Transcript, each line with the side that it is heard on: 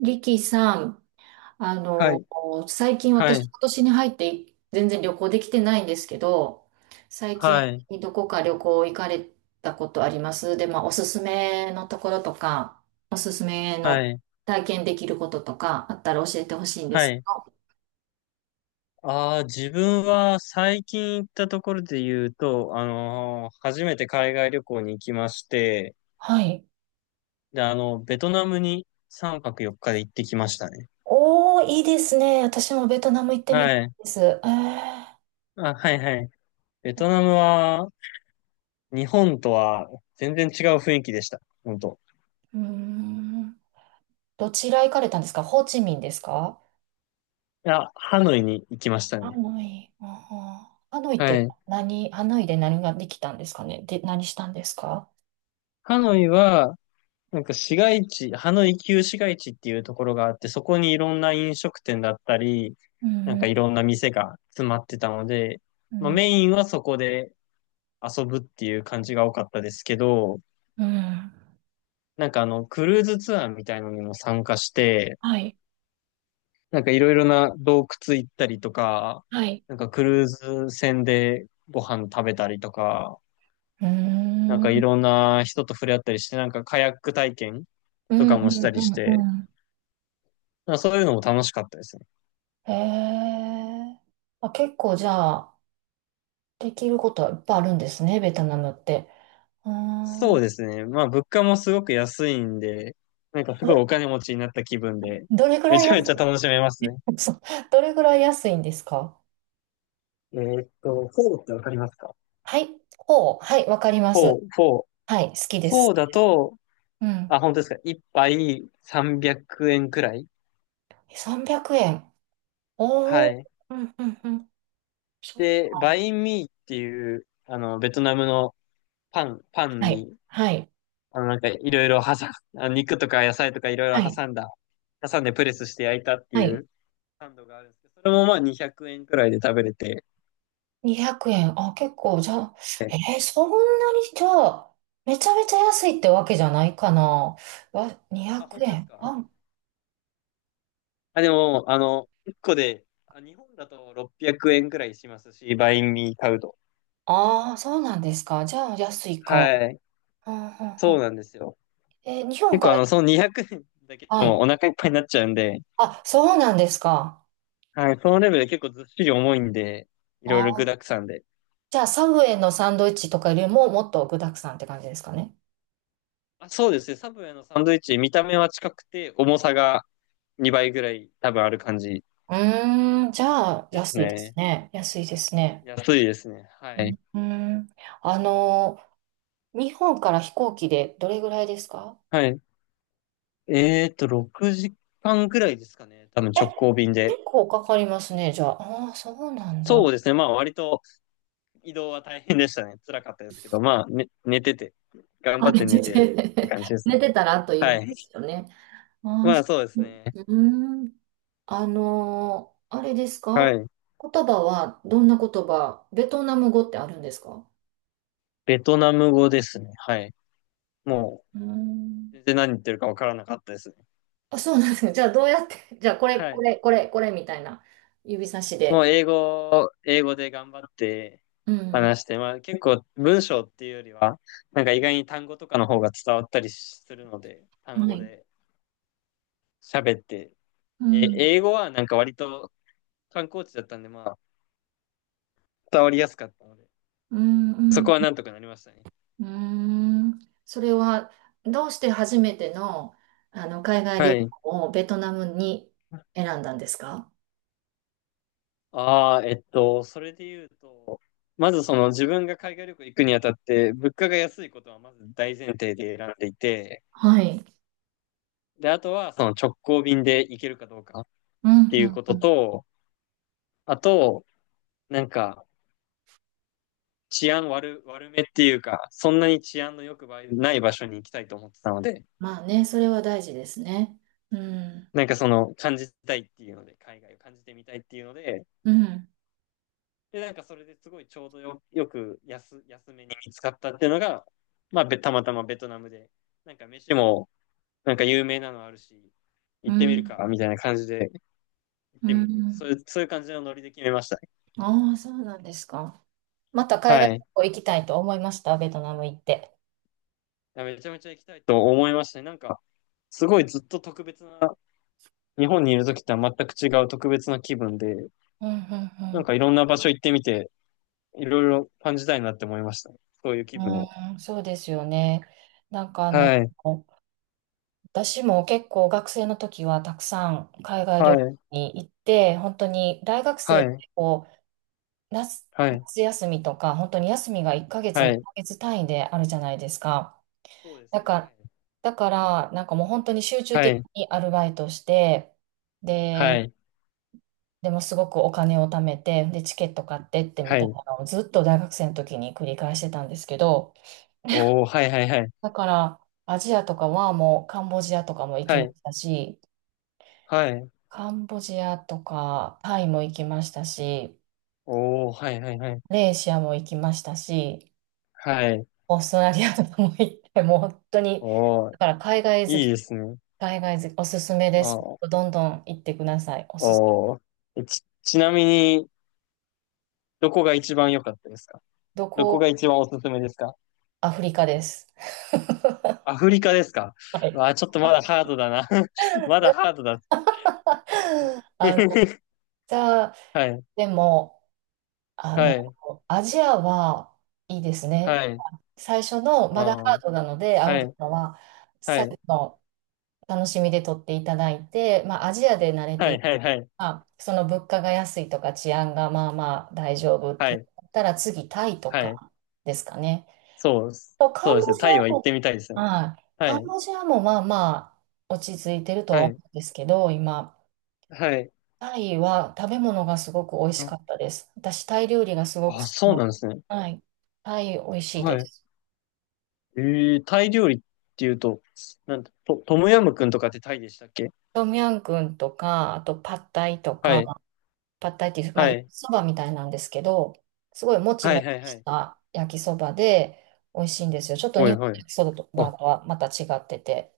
right: リキさん、あ
left: は
right: の、
left: い、
right: 最近
left: は
right: 私、
left: い、
right: 今年に入って全然旅行できてないんですけど、最
left: は
right: 近
left: い、
right: どこか旅行行かれたことあります？で、まあ、おすすめのところとか、おすすめの
left: はい、
right: 体験できることとかあったら教えてほしいんで
left: は
right: す。
left: い。ああ、自分は最近行ったところで言うと、初めて海外旅行に行きまして、
right: はい。
left: で、あの、ベトナムに3泊4日で行ってきましたね。
right: おー、いいですね。私もベトナム行ってみたい
left: はい。
right: です。
left: あ、はい、はい。ベトナムは、日本とは全然違う雰囲気でした。本当。
right: うーん。どちら行かれたんですか？ホーチミンですか？
left: いや、ハノイに行きました
right: ハ
left: ね。
right: ノイ、ハノイっ
left: は
right: て
left: い。
right: 何？ハノイで何ができたんですかね？で、何したんですか？
left: ハノイは、なんか市街地、ハノイ旧市街地っていうところがあって、そこにいろんな飲食店だったり、
right: う
left: なん
right: んう
left: か
right: ん、
left: いろんな店が詰まってたので、
right: う
left: まあ、
right: ん、
left: メインはそこで遊ぶっていう感じが多かったですけど、
right: うん。
left: なんかあの、クルーズツアーみたいのにも参加して、
right: はい、
left: なんかいろいろな洞窟行ったりとか、
right: はい。
left: なんかクルーズ船でご飯食べたりとか、
right: うー
left: なんかい
right: ん、
left: ろんな人と触れ合ったりして、なんかカヤック体験
right: う
left: と
right: ん、
left: か
right: う
left: もした
right: ん、う
left: りして、
right: ん、う
left: まあそういうのも楽しかったですね。
right: ん。へえ。あ、結構じゃあ、できることはいっぱいあるんですね、ベトナムって。うーん。
left: そう
right: あ
left: ですね。まあ、物価もすごく安いんで、なんかすごい
right: れ、
left: お金持ちになった気分で、
right: どれぐ
left: め
right: らい
left: ちゃめ
right: 安
left: ちゃ
right: い、
left: 楽しめますね。
right: そう、どれぐらい安いんですか？
left: フォーってわかりますか？
right: はい、ほう、はい、わかりま
left: フ
right: す。
left: ォー、フォー。
right: はい、好きで
left: フ
right: す、
left: ォー
right: 好き
left: だ
right: です。
left: と、
right: うん。
left: あ、本当ですか。一杯300円くえんくらい。
right: 300円。
left: は
right: おー
left: い。
right: うんうんうん。そっ
left: で、バ
right: か。
left: インミーっていう、あの、ベトナムのパン
right: はい、
left: に、
right: はい、
left: あの、なんかいろいろ挟ん、あの肉とか野菜とかいろい
right: は
left: ろ
right: い、
left: 挟んでプレスして焼いたって
right: は
left: い
right: い。
left: うサンドがあるんですけど、それもまあ200円くえんくらいで食べれて、
right: 200円。あ、結構、じゃあ、そんなに、じゃあ、めちゃめちゃ安いってわけじゃないかな。わ、200
left: あ、本当です
right: 円。
left: か？
right: あ、
left: あ、でも、あの、1個で、あ、日本だと600円くえんくらいしますし、バインミー買うと。
right: ああそうなんですか。じゃあ、安いか。
left: はい。
right: うんうんう
left: そう
right: ん。
left: なんですよ。
right: 日本
left: 結
right: か
left: 構あの、その200円だけで
right: ら、は
left: も
right: い。
left: お腹いっぱいになっちゃうんで、
right: あ、そうなんですか。
left: はい、そのレベルで結構ずっしり重いんで、い
right: あ
left: ろいろ具
right: ー、
left: 沢山で。
right: じゃあ、サブウェイのサンドイッチとかよりも、もっと具沢山って感じですかね。
left: あ、そうですね。サブウェイのサンドイッチ、見た目は近くて、重さが2倍ぐらい多分ある感じ
right: うーん、じゃあ、
left: です
right: 安いです
left: ね。
right: ね。安いですね。
left: 安いですね。はい。
right: うん。あの、日本から飛行機でどれぐらいですか？
left: はい。6時間ぐらいですかね。多分
right: え、
left: 直行便で。
right: 結構かかりますね、じゃあ。ああ、そうなん
left: そ
right: だ。
left: うですね。まあ割と移動は大変でしたね。辛かったですけど、まあ、ね、寝てて、頑
right: あ
left: 張っ
right: 寝
left: て
right: て
left: 寝てって
right: て
left: 感じですね。
right: 寝てたらあっという
left: は
right: 間で
left: い。
right: すよね。ああ
left: まあ、
right: そ
left: そうです
right: う
left: ね。
right: うん。あれですか？
left: はい。
right: 言葉はどんな言葉？ベトナム語ってあるんですか？
left: ベトナム語ですね。はい。も
right: う
left: う、
right: ん。
left: 全然何言ってるかわからなかったですね。
right: あ、そうなんですか。じゃあどうやって、じゃあこれ、
left: は
right: こ
left: い。
right: れ、これ、これみたいな指差し
left: もう、
right: で。
left: 英語で頑張って
right: うん。
left: 話して、まあ、結構文章っていうよりは、なんか意外に単語とかの方が伝わったりするので、単
right: は
left: 語
right: い。
left: で喋って、
right: う
left: え、
right: ん。
left: 英語はなんか割と観光地だったんで、まあ、伝わりやすかったので、
right: うん、う
left: そこ
right: ん。
left: はなんとかなりましたね。
right: うーん。それは、どうして初めての、海外
left: は
right: 旅
left: い。
right: 行をベトナムに選んだんですか？
left: ああ、それで言うと、まずその自分が海外旅行行くにあたって、物価が安いことはまず大前提で選んでいて、
right: はい。
left: で、あとはその直行便で行けるかどうかっ
right: うん、う
left: ていう
right: ん、
left: こ
right: う
left: と
right: ん。
left: と、あと、なんか治安悪、悪めっていうか、そんなに治安の良くない場所に行きたいと思ってたので、
right: まあね、それは大事ですね。うん、
left: なんかその感じたいっていうので、海外を感じてみたいっていうので、
right: うん、
left: で、なんかそれですごいちょうどよく安めに見つかったっていうのが、まあ、たまたまベトナムで、なんか飯もなんか有名なのあるし、
right: う
left: 行ってみる
right: ん、
left: かみたいな感じで、行っ
right: う
left: てみ、そ
right: ん。
left: ういう、そういう感じのノリで決めましたね。
right: ああ、そうなんですか。また海外
left: はい。
right: 旅行行きたいと思いました、ベトナム行って。
left: めちゃめちゃ行きたいと思いましたね。なんか、すごいずっと特別な、日本にいる時とは全く違う特別な気分で、
right: うん、うん、
left: なん
right: う
left: かいろんな場所行ってみて、いろいろ感じたいなって思いましたね、そういう気分を。
right: ん。うん、そうですよね。なんか
left: はい。
right: 私も結構学生の時はたくさん海外
left: は
right: 旅行
left: い。
right: に行って、本当に大学生
left: は
right: って
left: い。
right: こう夏、
left: はい。
right: 夏休みとか、本当に休みが1ヶ月、
left: は
right: 2
left: い。
right: ヶ月単位であるじゃないですか。
left: そうです
right: だ
left: ね。
right: か
left: は
right: ら、
left: い。
right: だからなんかもう本当に集中
left: は
right: 的
left: い、
right: にアルバイトして、
left: は
right: で、
left: い、
right: でもすごくお金を貯めて、で、チケット買ってってみ
left: は
right: たい
left: い。
right: なのをずっと大学生の時に繰り返してたんですけど、
left: おー、はい、はい、はい。
right: だからアジアとかはもうカンボジアとかも行き
left: は
right: ま
left: い、
right: したし、
left: はい。
right: カンボジアとか、タイも行きましたし、
left: おー、はい、はい、はい。
right: マレーシアも行きましたし、
left: はい。
right: オーストラリアとかも行って、もう本当に、
left: おー、
right: だから海外好
left: いい
right: き、
left: ですね。
right: 海外好き、おすすめで
left: あ
right: す。
left: ー、
right: どんどん行ってください。おすす、
left: おー。ちなみに、どこが一番良かったですか？
right: ど
left: どこが
right: こ、
left: 一番おすすめですか？
right: アフリカです。
left: アフリカですか？
right: はい。
left: わあ、ちょっとまだハードだな。まだハードだ。
right: あの、じゃあ、
left: はい、
right: でも、あ
left: は
right: の、
left: い、
right: アジアはいいですね。
left: はい。
right: 最初の、
left: あ
right: まだハー
left: ー、
right: ドなので、ア
left: は
right: フリ
left: い、
right: カは、
left: は
right: 最
left: い、
right: 後の楽しみで取っていただいて、まあ、アジアで慣れ
left: は
right: てい
left: い、
right: く、
left: はい、はい、
right: まあ、その物価が安いとか治安がまあまあ大丈夫って
left: は
right: 言
left: い、
right: ったら次、タイと
left: はい。
right: かですかね。
left: そうです。
right: と、カ
left: そう
right: ン
left: です
right: ボ
left: ね。
right: ジ
left: タイ
right: ア
left: は行っ
right: も、
left: てみたいですね。
right: はい、
left: は
right: カン
left: い、
right: ボジアもまあまあ落ち着いてるとは
left: は
right: 思
left: い、
right: うんですけど、今、
left: はい。
right: タイは食べ物がすごく美味しかったです。私、タイ料理がすごく好
left: あ、
right: き
left: そう
right: な、
left: なんですね。
right: はい。タイ美味しいで
left: はい。
right: す。
left: えー、タイ料理っていうと、なんと、トトムヤムクンとかってタイでしたっけ？
right: トミヤンクンとか、あとパッタイと
left: は
right: か、
left: い。
right: パッタイっていう、まあ、
left: は
right: 焼き
left: い。
right: そばみたいなんですけど、すごいもち
left: はい、
right: も
left: はい、
right: ち
left: は
right: し
left: い。
right: た焼きそばで美味しいんですよ。ちょっと日
left: はい、
right: 本の
left: はい。
right: 焼きそば
left: あ、
right: とはまた違ってて。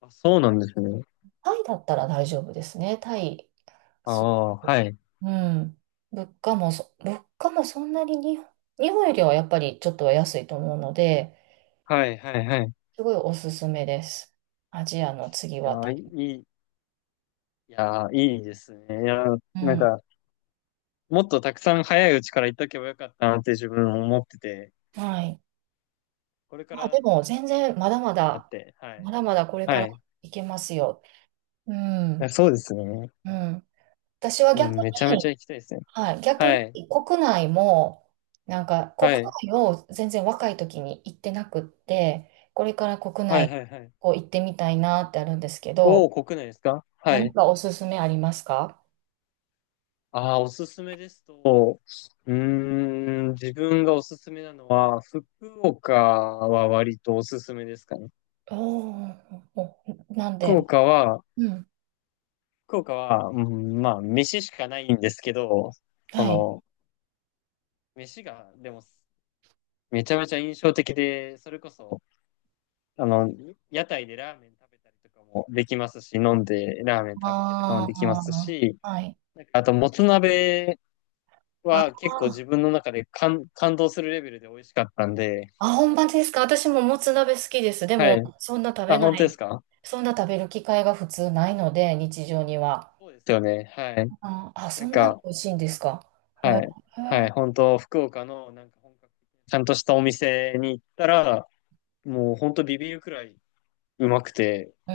left: あ、そうなんですね。
right: タイだったら大丈夫ですね。タイ。
left: あ
right: す
left: あ、はい。
right: うん。物価もそんなに日本、よりはやっぱりちょっとは安いと思うので、
left: はい、はい、はい。い
right: すごいおすすめです。アジアの次
left: や
right: はタ
left: ー、い
right: イ。
left: い、いやー、いいですね。いやー、
right: う
left: なん
right: ん。
left: か、もっとたくさん早いうちから行っとけばよかったなって自分思ってて、
right: はい。
left: これか
right: まあ
left: ら
right: で
left: なん
right: も
left: かで
right: 全
left: きるだ
right: 然
left: け
right: ま
left: 行き
right: だ
left: たい
right: ま
left: なっ
right: だ、
left: て、は
right: ま
left: い。
right: だまだこれか
left: は
right: ら
left: い。
right: いけますよ。う
left: いや
right: ん。
left: そうですね。
right: うん。私は
left: う
right: 逆
left: ん、めちゃめ
right: に、
left: ちゃ行きたいですね。
right: はい、逆
left: はい。
right: に国内も、なんか国
left: はい。
right: 内を全然若い時に行ってなくって、これから国
left: はい、は
right: 内
left: い、はい。
right: こう行ってみたいなってあるんですけ
left: お
right: ど、
left: お、国内ですか？は
right: 何
left: い。
right: かおすすめありますか？
left: ああ、おすすめですと、うーん、自分がおすすめなのは、福岡は割とおすすめですかね。
right: おーお、なんで、
left: 福岡は、
right: うん、
left: 福岡は、うん、まあ、飯しかないんですけど、そ
right: はい。
left: の、飯が、でも、めちゃめちゃ印象的で、それこそ、あの、屋台でラーメン食べたりとかもできますし、飲んでラーメン食べてとかも
right: あ
left: できますし、
right: あ、はい。
left: なんかあと、もつ鍋
right: あ
left: は結構
right: ー
left: 自分の中で感動するレベルで美味しかったんで、
right: あ、本場ですか？私ももつ鍋好きです。で
left: は
right: も、
left: い。
right: そんな食べ
left: あ、
right: な
left: 本当です
right: い、
left: か？
right: そんな食べる機会が普通ないので、日常には。
left: そうですよね。はい。
right: あ、あ、
left: な
right: そ
left: ん
right: んなに
left: か、
right: 美味しいんですか。へ
left: はい。はい。本当、福岡のなんか本格的なちゃんとしたお店に行ったら、もう本当ビビるくらいうまくて、
right: え、う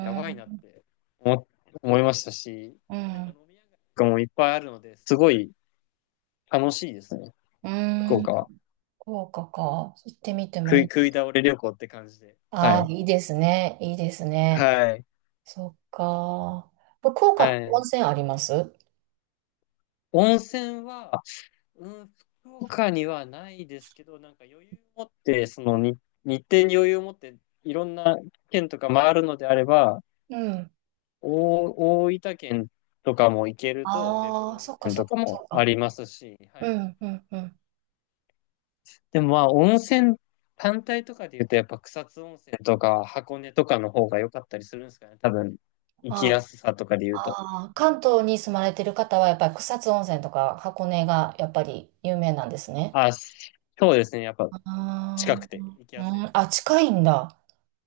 left: やばいなっ
right: ん、
left: て思、思いましたし、
right: う
left: なんか
right: ん、
left: 飲み屋街とかもいっぱいあるので、すごい楽しいですね。
right: う
left: 福
right: ーん、
left: 岡は。
right: 福岡か。行ってみてもいい。
left: 食い倒れ旅行って感じで。は
right: ああ、
left: い。
right: いいですね。いいですね。
left: はい。
right: そっか。福岡っ
left: は
right: て温
left: い。
right: 泉あります？
left: 温泉は、うん、福岡にはないですけど、なんか余裕を持って、その日程に余裕を持って、いろんな県とか回るのであれば、
right: うん。
left: 大大分県とかも行けると、別府
right: ああ、
left: 温
right: そっか
left: 泉
right: そっ
left: と
right: か
left: か
right: そ
left: も
right: っ
left: あ
right: か。
left: りますし、は
right: う
left: い。
right: ん、うん、うん。
left: でもまあ、温泉単体とかで言うと、やっぱ草津温泉とか箱根とかの方が良かったりするんですかね、多分、行き
right: あ
left: やすさとかで言うと。
right: あ、関東に住まれてる方はやっぱり草津温泉とか箱根がやっぱり有名なんですね。
left: あ、そうですね、やっぱ
right: あ
left: 近くて行き
right: あ、
left: やすい
right: う
left: で
right: ん、
left: すね。
right: あ、近いんだ。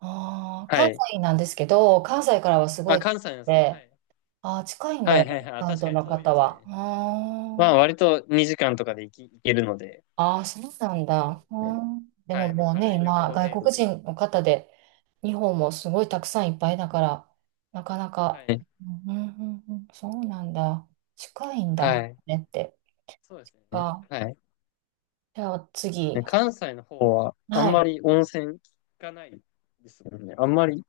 right: ああ、
left: は
right: 関
left: い。
right: 西なんですけど、関西からはすご
left: あ、
right: い遠く
left: 関西なんですね。は
right: て、
left: い。
right: ああ、近いんだ
left: はいはい
right: よ、
left: はい。あ、
right: 関
left: 確か
right: 東
left: に
right: の
left: 遠いで
right: 方
left: す
right: は。あ
left: ね。
right: ー
left: まあ割と2時間とかで行けるので。
right: あー、そうなん
left: そうで
right: だ。
left: す
right: う
left: ね。
right: んで
left: は
right: も
left: い。まあ
right: もうね、
left: 軽い旅行
right: 今、外
left: 程度
right: 国
left: で。
right: 人の方で、日本もすごいたくさんいっぱいだから、なかな
left: は
right: か、
left: い。
right: うんうんうんうん、そうなんだ。近いんだ、
left: はい。
right: ねって。
left: そうですね。
right: あ、
left: はい。
right: じゃあ次。
left: ね、関西の方はあん
right: はい。
left: まり温泉聞かないですもんね。あんまり、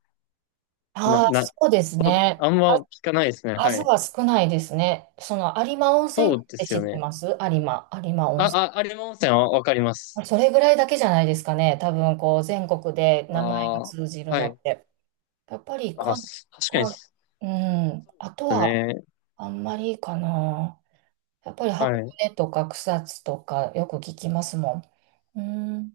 right: あ
left: な、
right: あ、
left: な、
right: そうです
left: お、
right: ね。
left: あんま聞かないですね。は
right: 数
left: い。
right: は少ないですね。その有馬温泉っ
left: そうで
right: て
left: す
right: 知
left: よ
right: って
left: ね。
right: ます？有馬、有馬温泉。
left: あ、あ、有馬温泉はわかります。
right: それぐらいだけじゃないですかね。多分こう全国で
left: あ
right: 名前が
left: あ、
right: 通じる
left: は
right: の
left: い。
right: って。やっぱりか、
left: 確かに
right: か、
left: そ
right: うん、あと
left: うです
right: は
left: ね。
right: あんまりかな。やっぱり箱
left: はい。
right: 根とか草津とかよく聞きますもん。う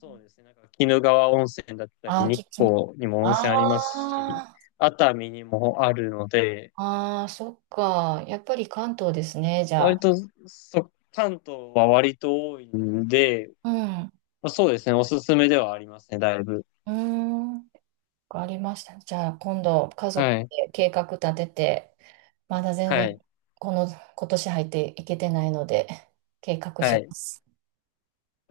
left: そうですね。なんか、鬼怒川温泉だった
right: あ
left: り、
right: あ、
left: 日光にも温
right: あ
left: 泉ありますし、
right: あ、
left: 熱海にもあるので、
right: ああ、そっか。やっぱり関東ですね、じゃ
left: 割
right: あ。
left: と、そ、関東は割と多いんで、
right: うん。
left: まあ、そうですね。おすすめではありますね、だいぶ。
right: うん。わかりましたね。じゃあ、今度、家族
left: はい。
right: で計画立てて、まだ全
left: は
right: 然、
left: い。
right: この、今年入っていけてないので、計画
left: は
right: し
left: い。
right: ます。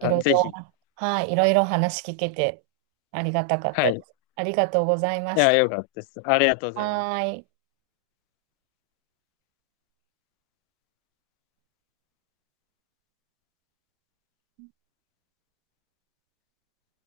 right: いろい
left: ぜ
right: ろ、
left: ひ。
right: はい、いろいろ話聞けて、ありがたかっ
left: は
right: た
left: い。
right: で
left: い
right: す。ありがとうございまし
left: や、よ
right: た。
left: かったです。ありがとうございま
right: は
left: す。
right: ーい。